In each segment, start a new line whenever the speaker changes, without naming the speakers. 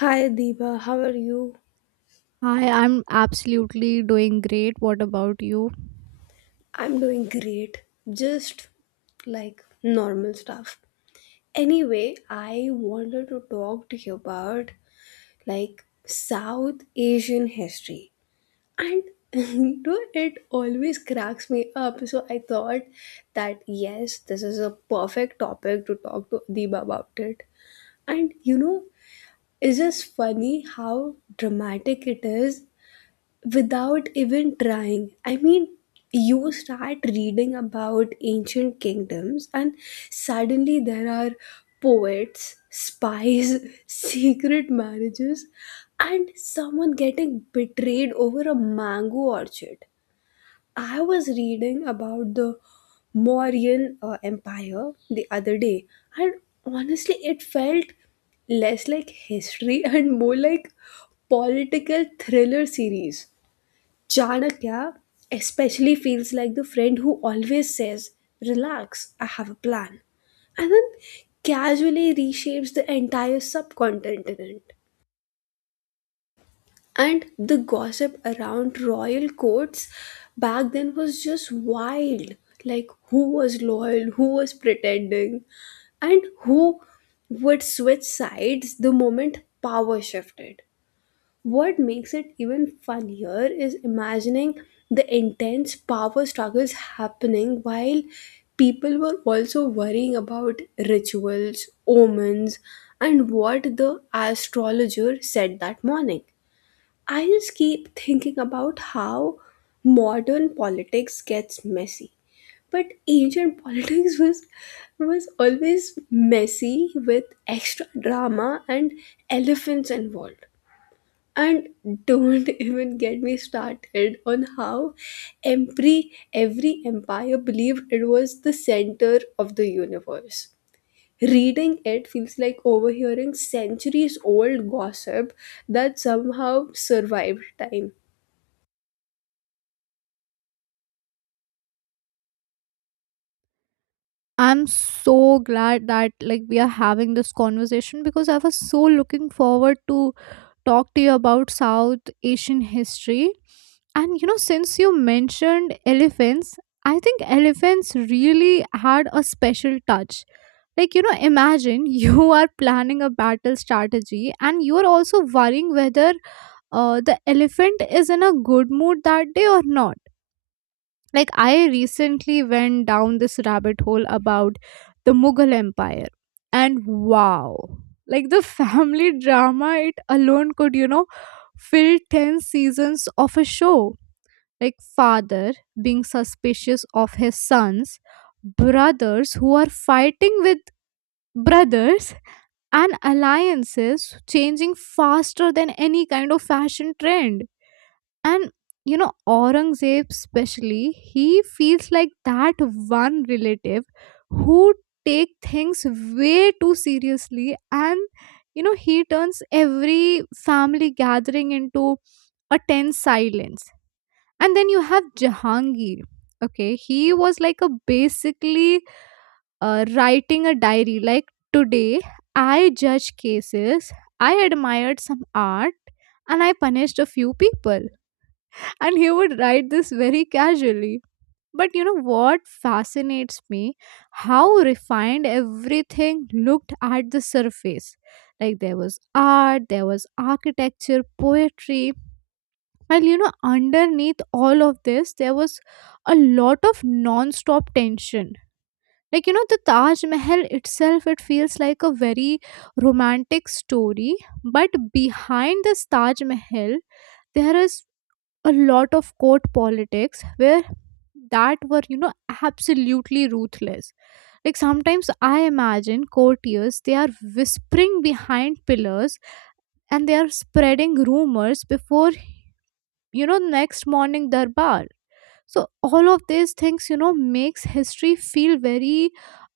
Hi Deepa, how are you?
Hi, I'm absolutely doing great. What about you?
I'm doing great. Just like normal stuff. Anyway, I wanted to talk to you about like South Asian history. And you know, it always cracks me up. So I thought that yes, this is a perfect topic to talk to Deepa about it. And you know, it's just funny how dramatic it is without even trying. I mean, you start reading about ancient kingdoms, and suddenly there are poets, spies, secret marriages, and someone getting betrayed over a mango orchard. I was reading about the Mauryan Empire the other day, and honestly, it felt less like history and more like political thriller series. Chanakya especially feels like the friend who always says, "Relax, I have a plan," and then casually reshapes the entire subcontinent. And the gossip around royal courts back then was just wild, like, who was loyal, who was pretending, and who would switch sides the moment power shifted. What makes it even funnier is imagining the intense power struggles happening while people were also worrying about rituals, omens, and what the astrologer said that morning. I just keep thinking about how modern politics gets messy. But ancient politics was always messy with extra drama and elephants involved, and don't even get me started on how every empire believed it was the center of the universe. Reading it feels like overhearing centuries old gossip that somehow survived time.
I'm so glad that like we are having this conversation because I was so looking forward to talk to you about South Asian history. And you know, since you mentioned elephants, I think elephants really had a special touch. Like, you know, imagine you are planning a battle strategy and you are also worrying whether the elephant is in a good mood that day or not. Like, I recently went down this rabbit hole about the Mughal Empire, and wow, like the family drama it alone could, you know, fill 10 seasons of a show. Like, father being suspicious of his sons, brothers who are fighting with brothers, and alliances changing faster than any kind of fashion trend. And you know, Aurangzeb, especially, he feels like that one relative who take things way too seriously, and you know he turns every family gathering into a tense silence. And then you have Jahangir. Okay, he was like a basically writing a diary, like, today I judge cases, I admired some art, and I punished a few people, and he would write this very casually. But you know what fascinates me, how refined everything looked at the surface. Like there was art, there was architecture, poetry. Well, you know, underneath all of this there was a lot of non-stop tension, like, you know, the Taj Mahal itself, it feels like a very romantic story, but behind this Taj Mahal there is a lot of court politics where that were, you know, absolutely ruthless. Like, sometimes I imagine courtiers, they are whispering behind pillars, and they are spreading rumors before, you know, next morning darbar. So all of these things, you know, makes history feel very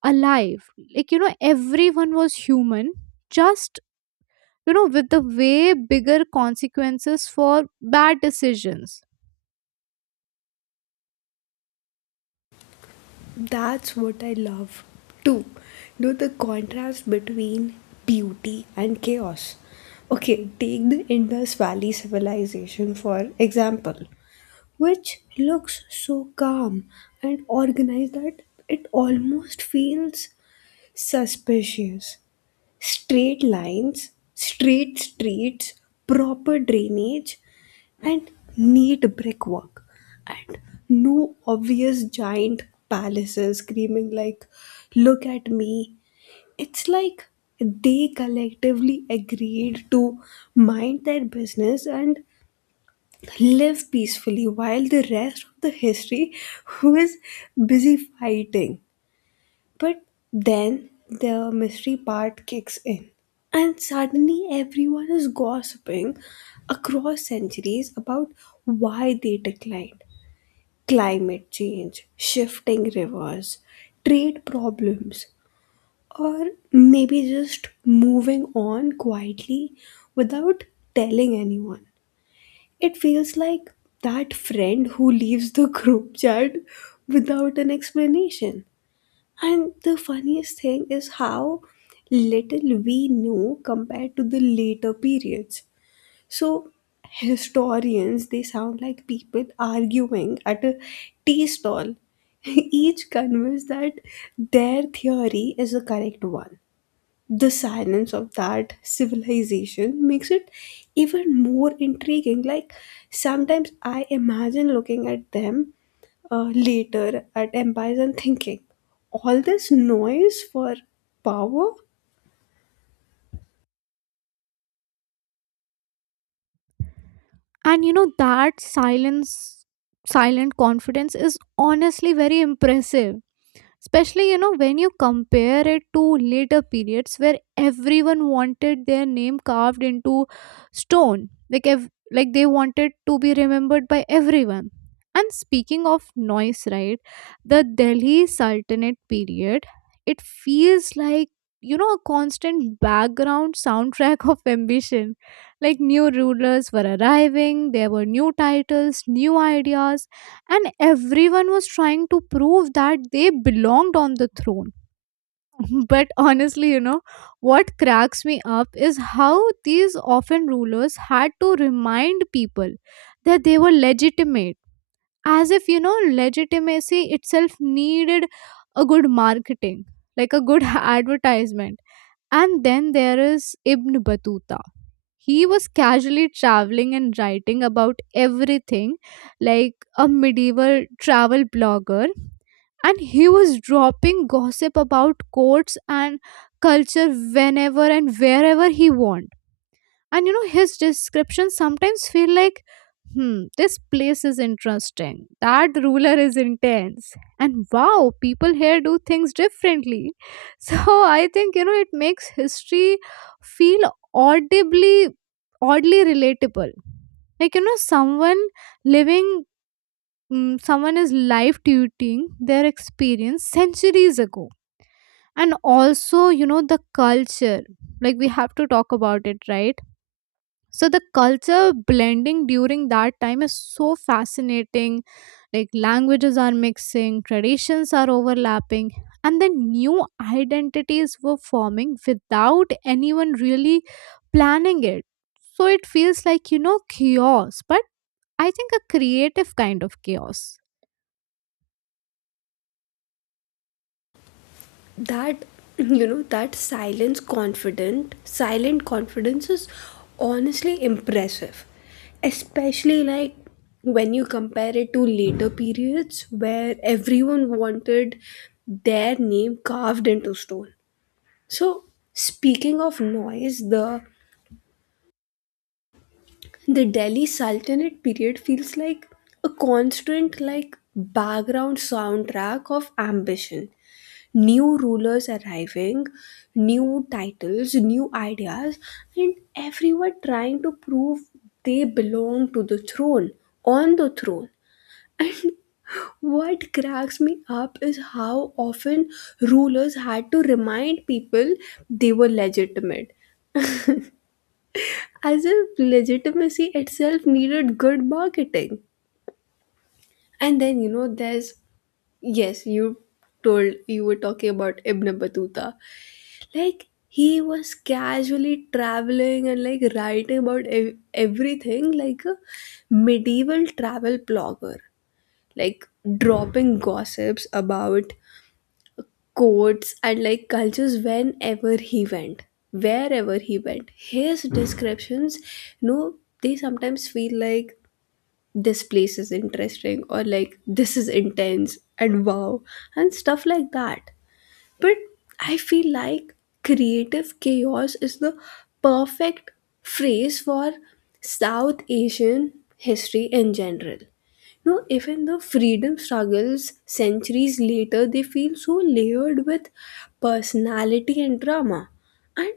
alive, like, you know, everyone was human, just, you know, with the way bigger consequences for bad decisions.
That's what I love too, you know, the contrast between beauty and chaos. Okay, take the Indus Valley civilization for example, which looks so calm and organized that it almost feels suspicious. Straight lines, straight streets, proper drainage, and neat brickwork, and no obvious giant palaces screaming like, "Look at me." It's like they collectively agreed to mind their business and live peacefully while the rest of the history who is busy fighting. But then the mystery part kicks in and suddenly everyone is gossiping across centuries about why they declined: climate change, shifting rivers, trade problems, or maybe just moving on quietly without telling anyone. It feels like that friend who leaves the group chat without an explanation. And the funniest thing is how little we know compared to the later periods. So, historians, they sound like people arguing at a tea stall, each convinced that their theory is the correct one. The silence of that civilization makes it even more intriguing, like sometimes I imagine looking at them, later at empires and thinking all this noise for power.
And you know that silence silent confidence is honestly very impressive, especially, you know, when you compare it to later periods where everyone wanted their name carved into stone, like they wanted to be remembered by everyone. And speaking of noise, right, the Delhi Sultanate period, it feels like, you know, a constant background soundtrack of ambition. Like, new rulers were arriving, there were new titles, new ideas, and everyone was trying to prove that they belonged on the throne. But honestly, you know, what cracks me up is how these often rulers had to remind people that they were legitimate, as if, you know, legitimacy itself needed a good marketing, like a good advertisement. And then there is Ibn Battuta. He was casually traveling and writing about everything, like a medieval travel blogger, and he was dropping gossip about courts and culture whenever and wherever he wanted. And you know his descriptions sometimes feel like, hmm, this place is interesting, that ruler is intense, and wow, people here do things differently. So I think, you know, it makes history feel audibly, oddly relatable, like, you know, someone living, someone is live tweeting their experience centuries ago. And also, you know, the culture, like, we have to talk about it, right? So the culture blending during that time is so fascinating, like languages are mixing, traditions are overlapping, and then new identities were forming without anyone really planning it. So it feels like, you know, chaos, but I think a creative kind of chaos.
That you know, that silence confident silent confidence is honestly impressive, especially like when you compare it to later periods where everyone wanted their name carved into stone. So, speaking of noise, the Delhi Sultanate period feels like a constant, like, background soundtrack of ambition. New rulers arriving, new titles, new ideas, and everyone trying to prove they belong to the throne, on the throne. And what cracks me up is how often rulers had to remind people they were legitimate, as if legitimacy itself needed good marketing. And then, you know, there's, yes, you were talking about Ibn Battuta. Like, he was casually traveling and like writing about everything like a medieval travel blogger, like dropping gossips about courts and like cultures wherever he went. His descriptions, you know, they sometimes feel like, "This place is interesting," or like, "This is intense," and, "Wow," and stuff like that. But I feel like creative chaos is the perfect phrase for South Asian history in general. You know, even the freedom struggles centuries later, they feel so layered with personality and drama. And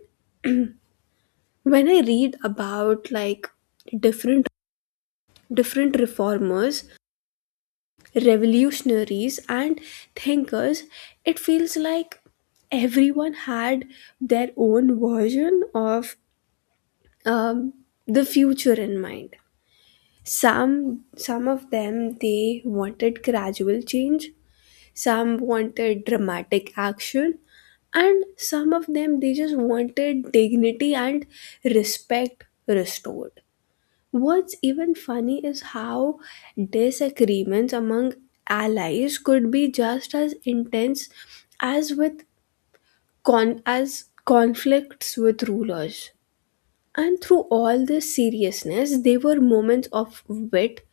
when I read about like different different reformers, revolutionaries, and thinkers, it feels like everyone had their own version of um, the future in mind. Some of them they wanted gradual change, some wanted dramatic action, and some of them they just wanted dignity and respect restored. What's even funny is how disagreements among allies could be just as intense as with as conflicts with rulers. And through all this seriousness, they were moments of wit,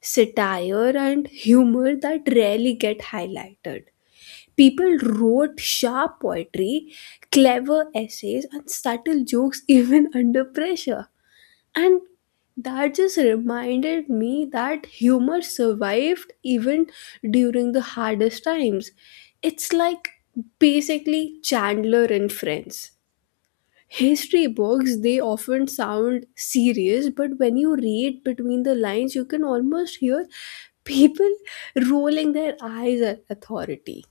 satire, and humor that rarely get highlighted. People wrote sharp poetry, clever essays, and subtle jokes even under pressure. And that just reminded me that humor survived even during the hardest times. It's like basically Chandler and Friends. History books, they often sound serious, but when you read between the lines, you can almost hear people rolling their eyes at authority.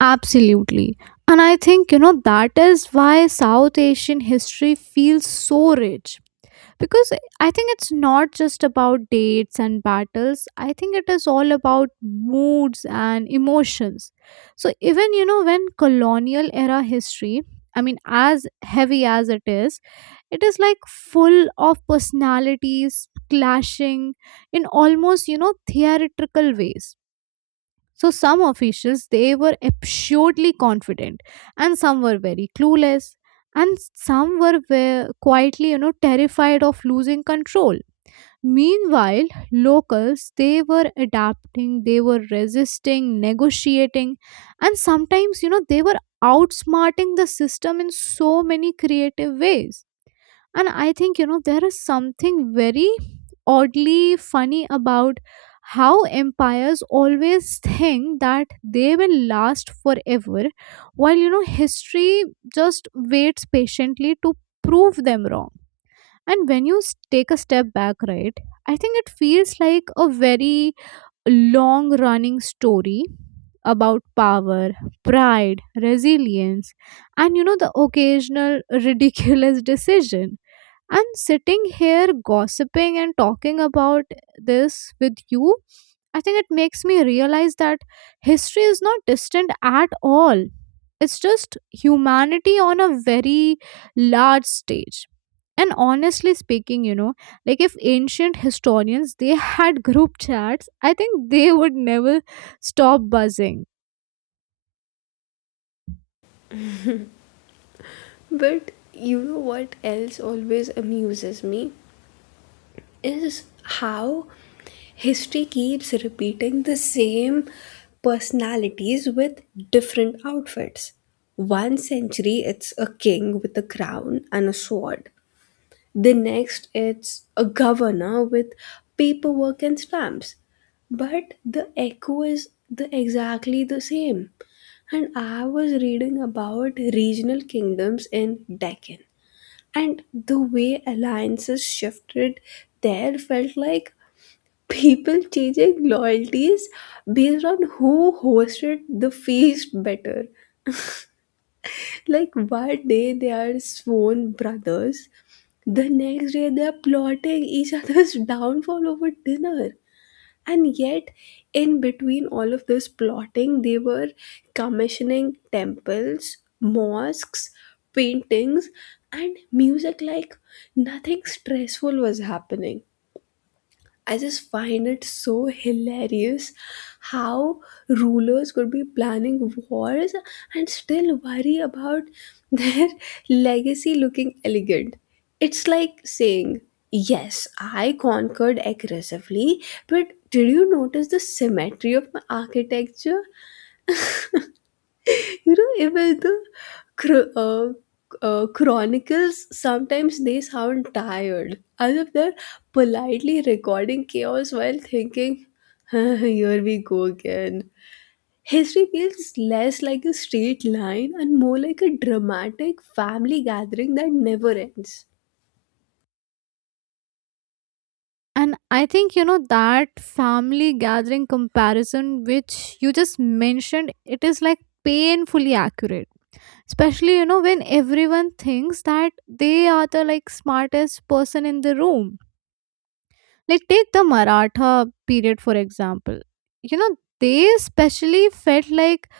Absolutely. And I think, you know, that is why South Asian history feels so rich, because I think it's not just about dates and battles, I think it is all about moods and emotions. So even, you know, when colonial era history, I mean as heavy as it is, it is like full of personalities clashing in almost, you know, theatrical ways. So some officials they were absurdly confident, and some were very clueless, and some were quietly, you know, terrified of losing control. Meanwhile, locals they were adapting, they were resisting, negotiating, and sometimes, you know, they were outsmarting the system in so many creative ways. And I think, you know, there is something very oddly funny about how empires always think that they will last forever, while, you know, history just waits patiently to prove them wrong. And when you take a step back, right, I think it feels like a very long running story about power, pride, resilience, and, you know, the occasional ridiculous decision. And sitting here gossiping and talking about this with you, I think it makes me realize that history is not distant at all. It's just humanity on a very large stage. And honestly speaking, you know, like if ancient historians they had group chats, I think they would never stop buzzing.
But you know what else always amuses me? Is how history keeps repeating the same personalities with different outfits. One century, it's a king with a crown and a sword. The next, it's a governor with paperwork and stamps. But the echo is the exactly the same. And I was reading about regional kingdoms in Deccan, and the way alliances shifted there felt like people changing loyalties based on who hosted the feast better. Like one day they are sworn brothers, the next day they are plotting each other's downfall over dinner. And yet, in between all of this plotting, they were commissioning temples, mosques, paintings, and music like nothing stressful was happening. I just find it so hilarious how rulers could be planning wars and still worry about their legacy looking elegant. It's like saying, "Yes, I conquered aggressively, but did you notice the symmetry of my architecture?" You know, even the chro- uh, chronicles sometimes they sound tired, as if they're politely recording chaos while thinking, "Huh, here we go again." History feels less like a straight line and more like a dramatic family gathering that never ends.
And I think, you know, that family gathering comparison, which you just mentioned, it is like painfully accurate. Especially, you know, when everyone thinks that they are the like smartest person in the room. Like, take the Maratha period, for example. You know, they especially felt like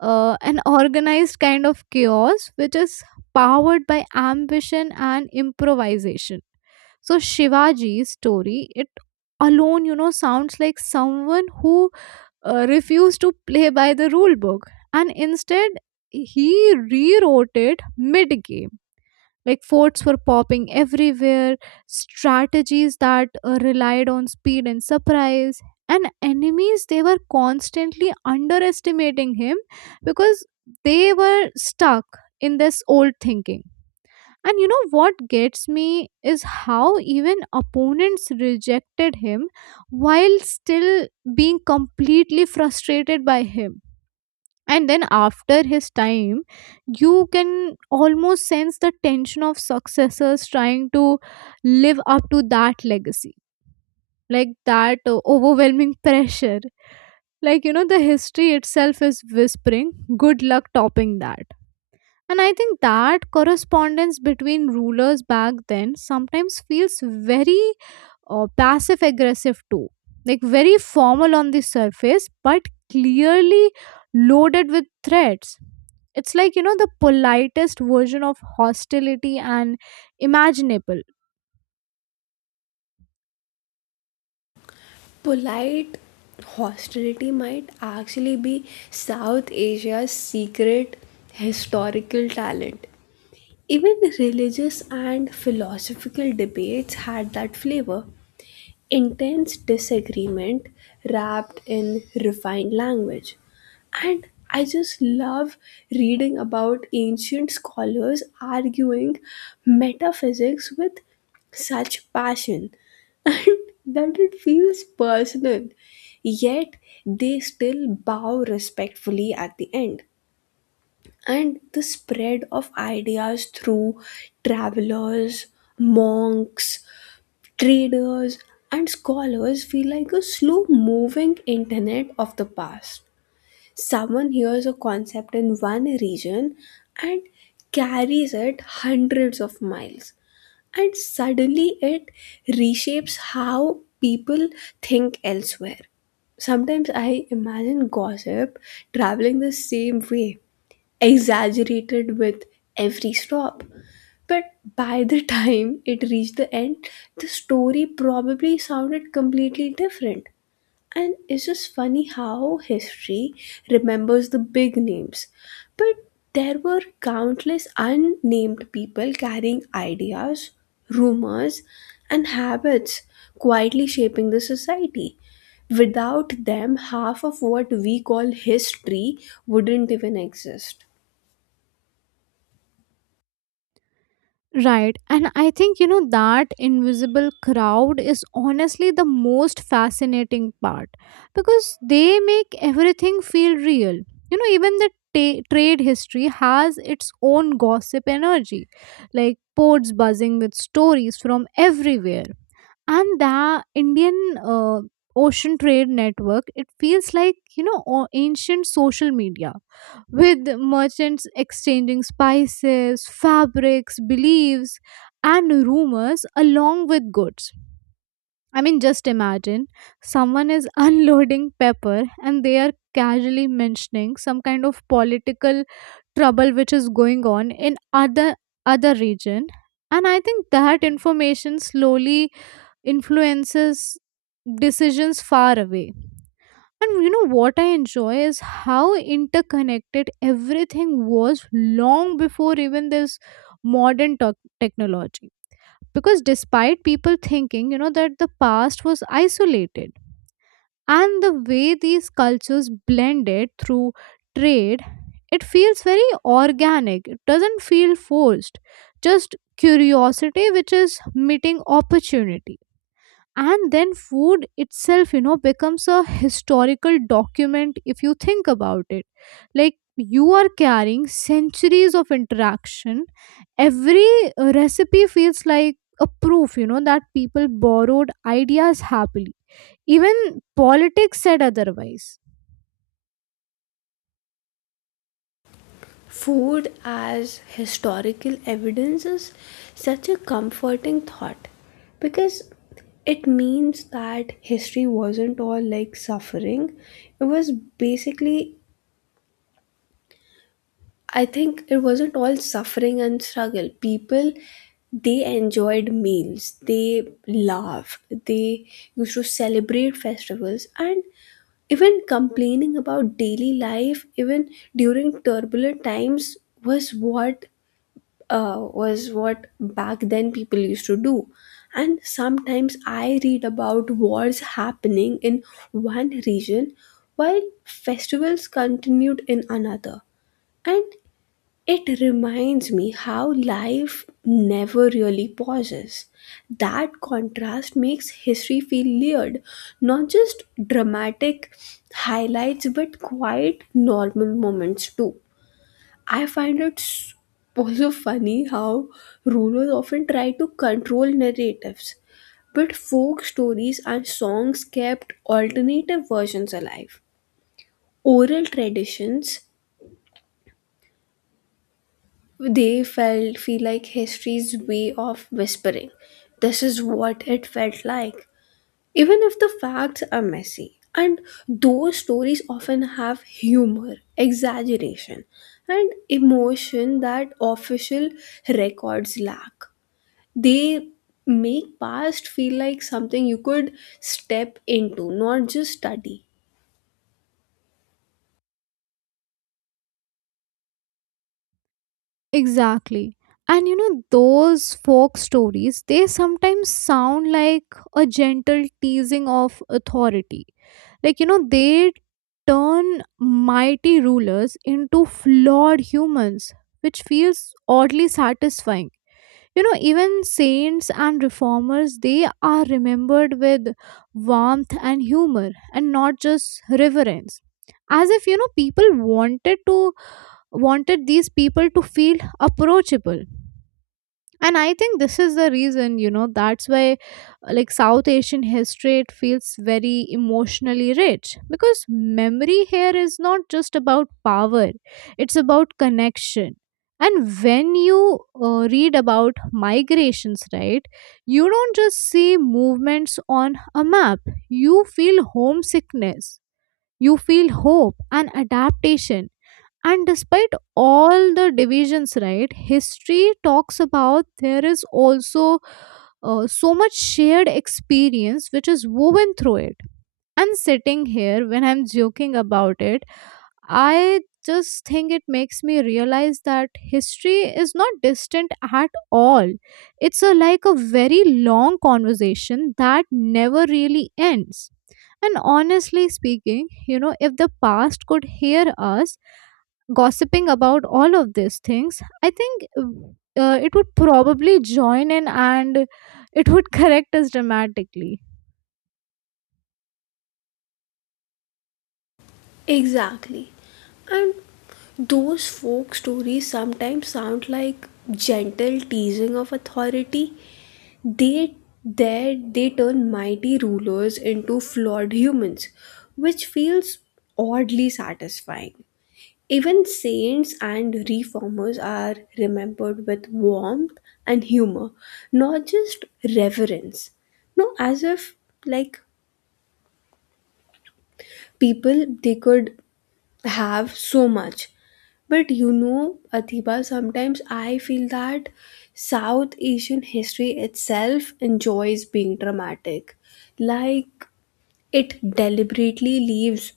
an organized kind of chaos which is powered by ambition and improvisation. So Shivaji's story, it alone, you know, sounds like someone who refused to play by the rule book, and instead he rewrote it mid game. Like forts were popping everywhere, strategies that relied on speed and surprise, and enemies they were constantly underestimating him because they were stuck in this old thinking. And you know what gets me is how even opponents rejected him while still being completely frustrated by him. And then after his time you can almost sense the tension of successors trying to live up to that legacy, like that overwhelming pressure, like, you know, the history itself is whispering, good luck topping that. And I think that correspondence between rulers back then sometimes feels very passive aggressive too. Like very formal on the surface, but clearly loaded with threats. It's like, you know, the politest version of hostility and imaginable.
Polite hostility might actually be South Asia's secret historical talent. Even religious and philosophical debates had that flavor: intense disagreement wrapped in refined language. And I just love reading about ancient scholars arguing metaphysics with such passion and that it feels personal. Yet they still bow respectfully at the end. And the spread of ideas through travelers, monks, traders, and scholars feel like a slow moving internet of the past. Someone hears a concept in one region and carries it hundreds of miles, and suddenly it reshapes how people think elsewhere. Sometimes I imagine gossip traveling the same way, exaggerated with every stop. But by the time it reached the end, the story probably sounded completely different. And it's just funny how history remembers the big names. But there were countless unnamed people carrying ideas, rumors, and habits, quietly shaping the society. Without them, half of what we call history wouldn't even exist.
Right. And I think, you know, that invisible crowd is honestly the most fascinating part because they make everything feel real. You know, even the trade history has its own gossip energy, like ports buzzing with stories from everywhere. And the Indian uh, Ocean Trade Network, it feels like, you know, ancient social media with merchants exchanging spices, fabrics, beliefs, and rumors along with goods. I mean, just imagine someone is unloading pepper and they are casually mentioning some kind of political trouble which is going on in other region. And I think that information slowly influences decisions far away. And you know what I enjoy is how interconnected everything was long before even this modern technology. Because despite people thinking, you know, that the past was isolated, and the way these cultures blended through trade, it feels very organic. It doesn't feel forced. Just curiosity, which is meeting opportunity. And then food itself, you know, becomes a historical document if you think about it, like you are carrying centuries of interaction. Every recipe feels like a proof, you know, that people borrowed ideas happily even politics said otherwise.
Food as historical evidence is such a comforting thought because it means that history wasn't all like suffering. It was basically, I think, it wasn't all suffering and struggle. People, they enjoyed meals, they laughed, they used to celebrate festivals, and even complaining about daily life, even during turbulent times, was what was what back then people used to do. And sometimes I read about wars happening in one region while festivals continued in another. And it reminds me how life never really pauses. That contrast makes history feel layered, not just dramatic highlights, but quite normal moments too. I find also funny how rulers often try to control narratives, but folk stories and songs kept alternative versions alive. Oral traditions, they felt feel like history's way of whispering, "This is what it felt like," even if the facts are messy. And those stories often have humor, exaggeration, and emotion that official records lack. They make past feel like something you could step into, not just study.
Exactly. And you know, those folk stories, they sometimes sound like a gentle teasing of authority. Like, you know, they turn mighty rulers into flawed humans, which feels oddly satisfying. You know, even saints and reformers, they are remembered with warmth and humor and not just reverence. As if, you know, people wanted these people to feel approachable. And I think this is the reason, you know, that's why, like, South Asian history it feels very emotionally rich because memory here is not just about power, it's about connection. And when you read about migrations, right, you don't just see movements on a map, you feel homesickness, you feel hope and adaptation. And despite all the divisions, right, history talks about, there is also so much shared experience which is woven through it. And sitting here when I'm joking about it, I just think it makes me realize that history is not distant at all. It's a, like a very long conversation that never really ends. And honestly speaking, you know, if the past could hear us gossiping about all of these things, I think it would probably join in and it would correct us dramatically.
Exactly. And those folk stories sometimes sound like gentle teasing of authority. They they turn mighty rulers into flawed humans, which feels oddly satisfying. Even saints and reformers are remembered with warmth and humor, not just reverence. No, as if like people they could have so much. But you know, Athiba, sometimes I feel that South Asian history itself enjoys being dramatic. Like, it deliberately leaves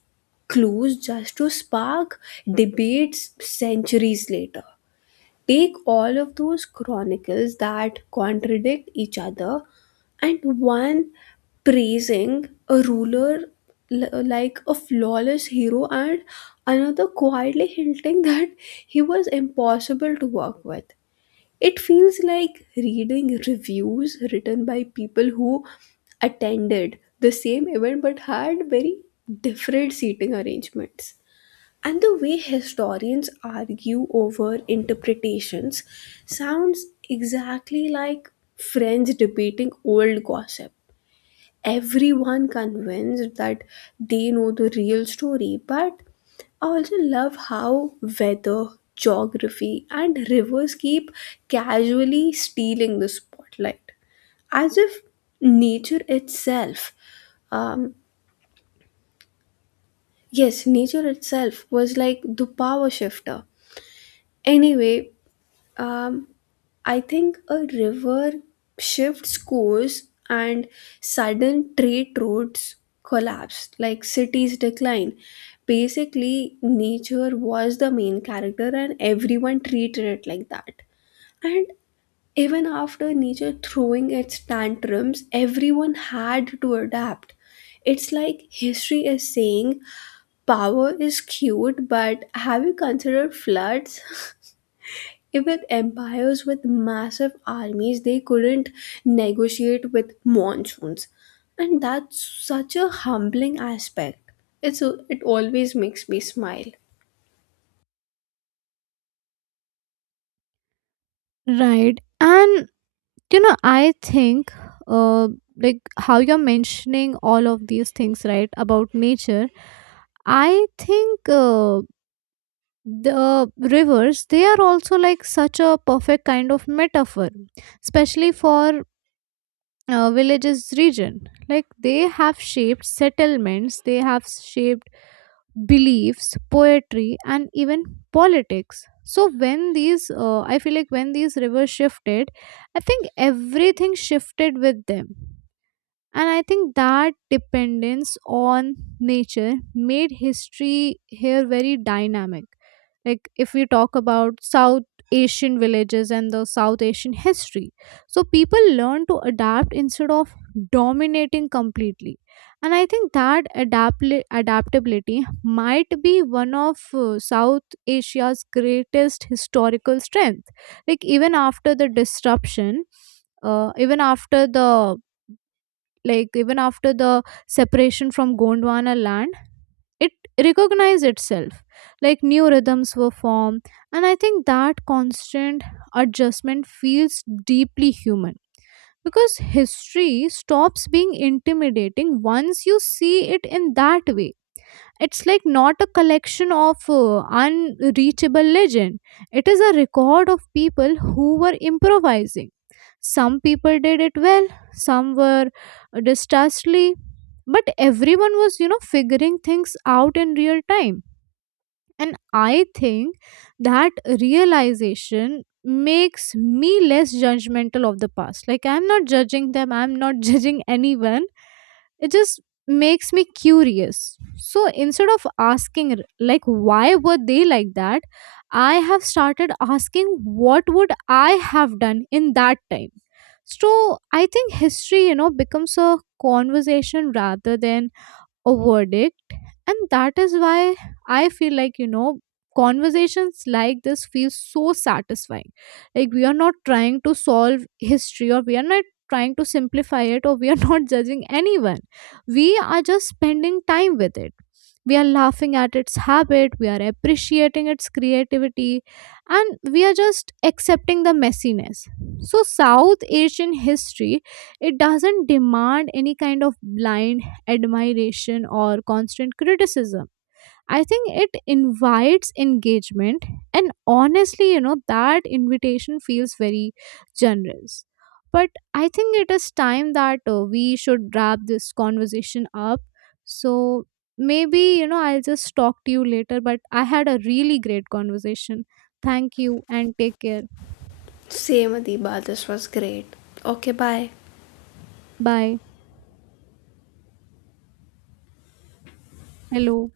clues just to spark debates centuries later. Take all of those chronicles that contradict each other, and one praising a ruler like a flawless hero and another quietly hinting that he was impossible to work with. It feels like reading reviews written by people who attended the same event but had very different seating arrangements. And the way historians argue over interpretations sounds exactly like friends debating old gossip. Everyone convinced that they know the real story. But I also love how weather, geography, and rivers keep casually stealing the spotlight, as if nature itself, um yes, nature itself was like the power shifter. Anyway, um, I think a river shifts course and sudden trade routes collapse, like cities decline. Basically, nature was the main character, and everyone treated it like that. And even after nature throwing its tantrums, everyone had to adapt. It's like history is saying, "Power is cute, but have you considered floods?" With empires with massive armies, they couldn't negotiate with monsoons. And that's such a humbling aspect. It always makes me smile.
Right. And, you know, I think, uh, like how you're mentioning all of these things, right, about nature, I think the rivers, they are also like such a perfect kind of metaphor, especially for villages region. Like they have shaped settlements, they have shaped beliefs, poetry, and even politics. So when these I feel like when these rivers shifted, I think everything shifted with them. And I think that dependence on nature made history here very dynamic. Like, if we talk about South Asian villages and the South Asian history, so people learn to adapt instead of dominating completely. And I think that adaptability might be one of South Asia's greatest historical strength. Like, even after the disruption, even after the like even after the separation from Gondwana land, it recognized itself. Like new rhythms were formed, and I think that constant adjustment feels deeply human because history stops being intimidating once you see it in that way. It's like not a collection of unreachable legend. It is a record of people who were improvising. Some people did it well, some were distrustfully, but everyone was, you know, figuring things out in real time. And I think that realization makes me less judgmental of the past. Like, I'm not judging them, I'm not judging anyone. It just makes me curious. So, instead of asking, like, why were they like that, I have started asking, what would I have done in that time? So, I think history, you know, becomes a conversation rather than a verdict. And that is why I feel like, you know, conversations like this feel so satisfying, like we are not trying to solve history, or we are not trying to simplify it, or we are not judging anyone. We are just spending time with it, we are laughing at its habit, we are appreciating its creativity, and we are just accepting the messiness. So South Asian history, it doesn't demand any kind of blind admiration or constant criticism. I think it invites engagement, and honestly, you know, that invitation feels very generous. But I think it is time that we should wrap this conversation up. So maybe, you know, I'll just talk to you later. But I had a really great conversation. Thank you and take care.
Same, Adiba, this was great. Okay, bye.
Bye. Hello.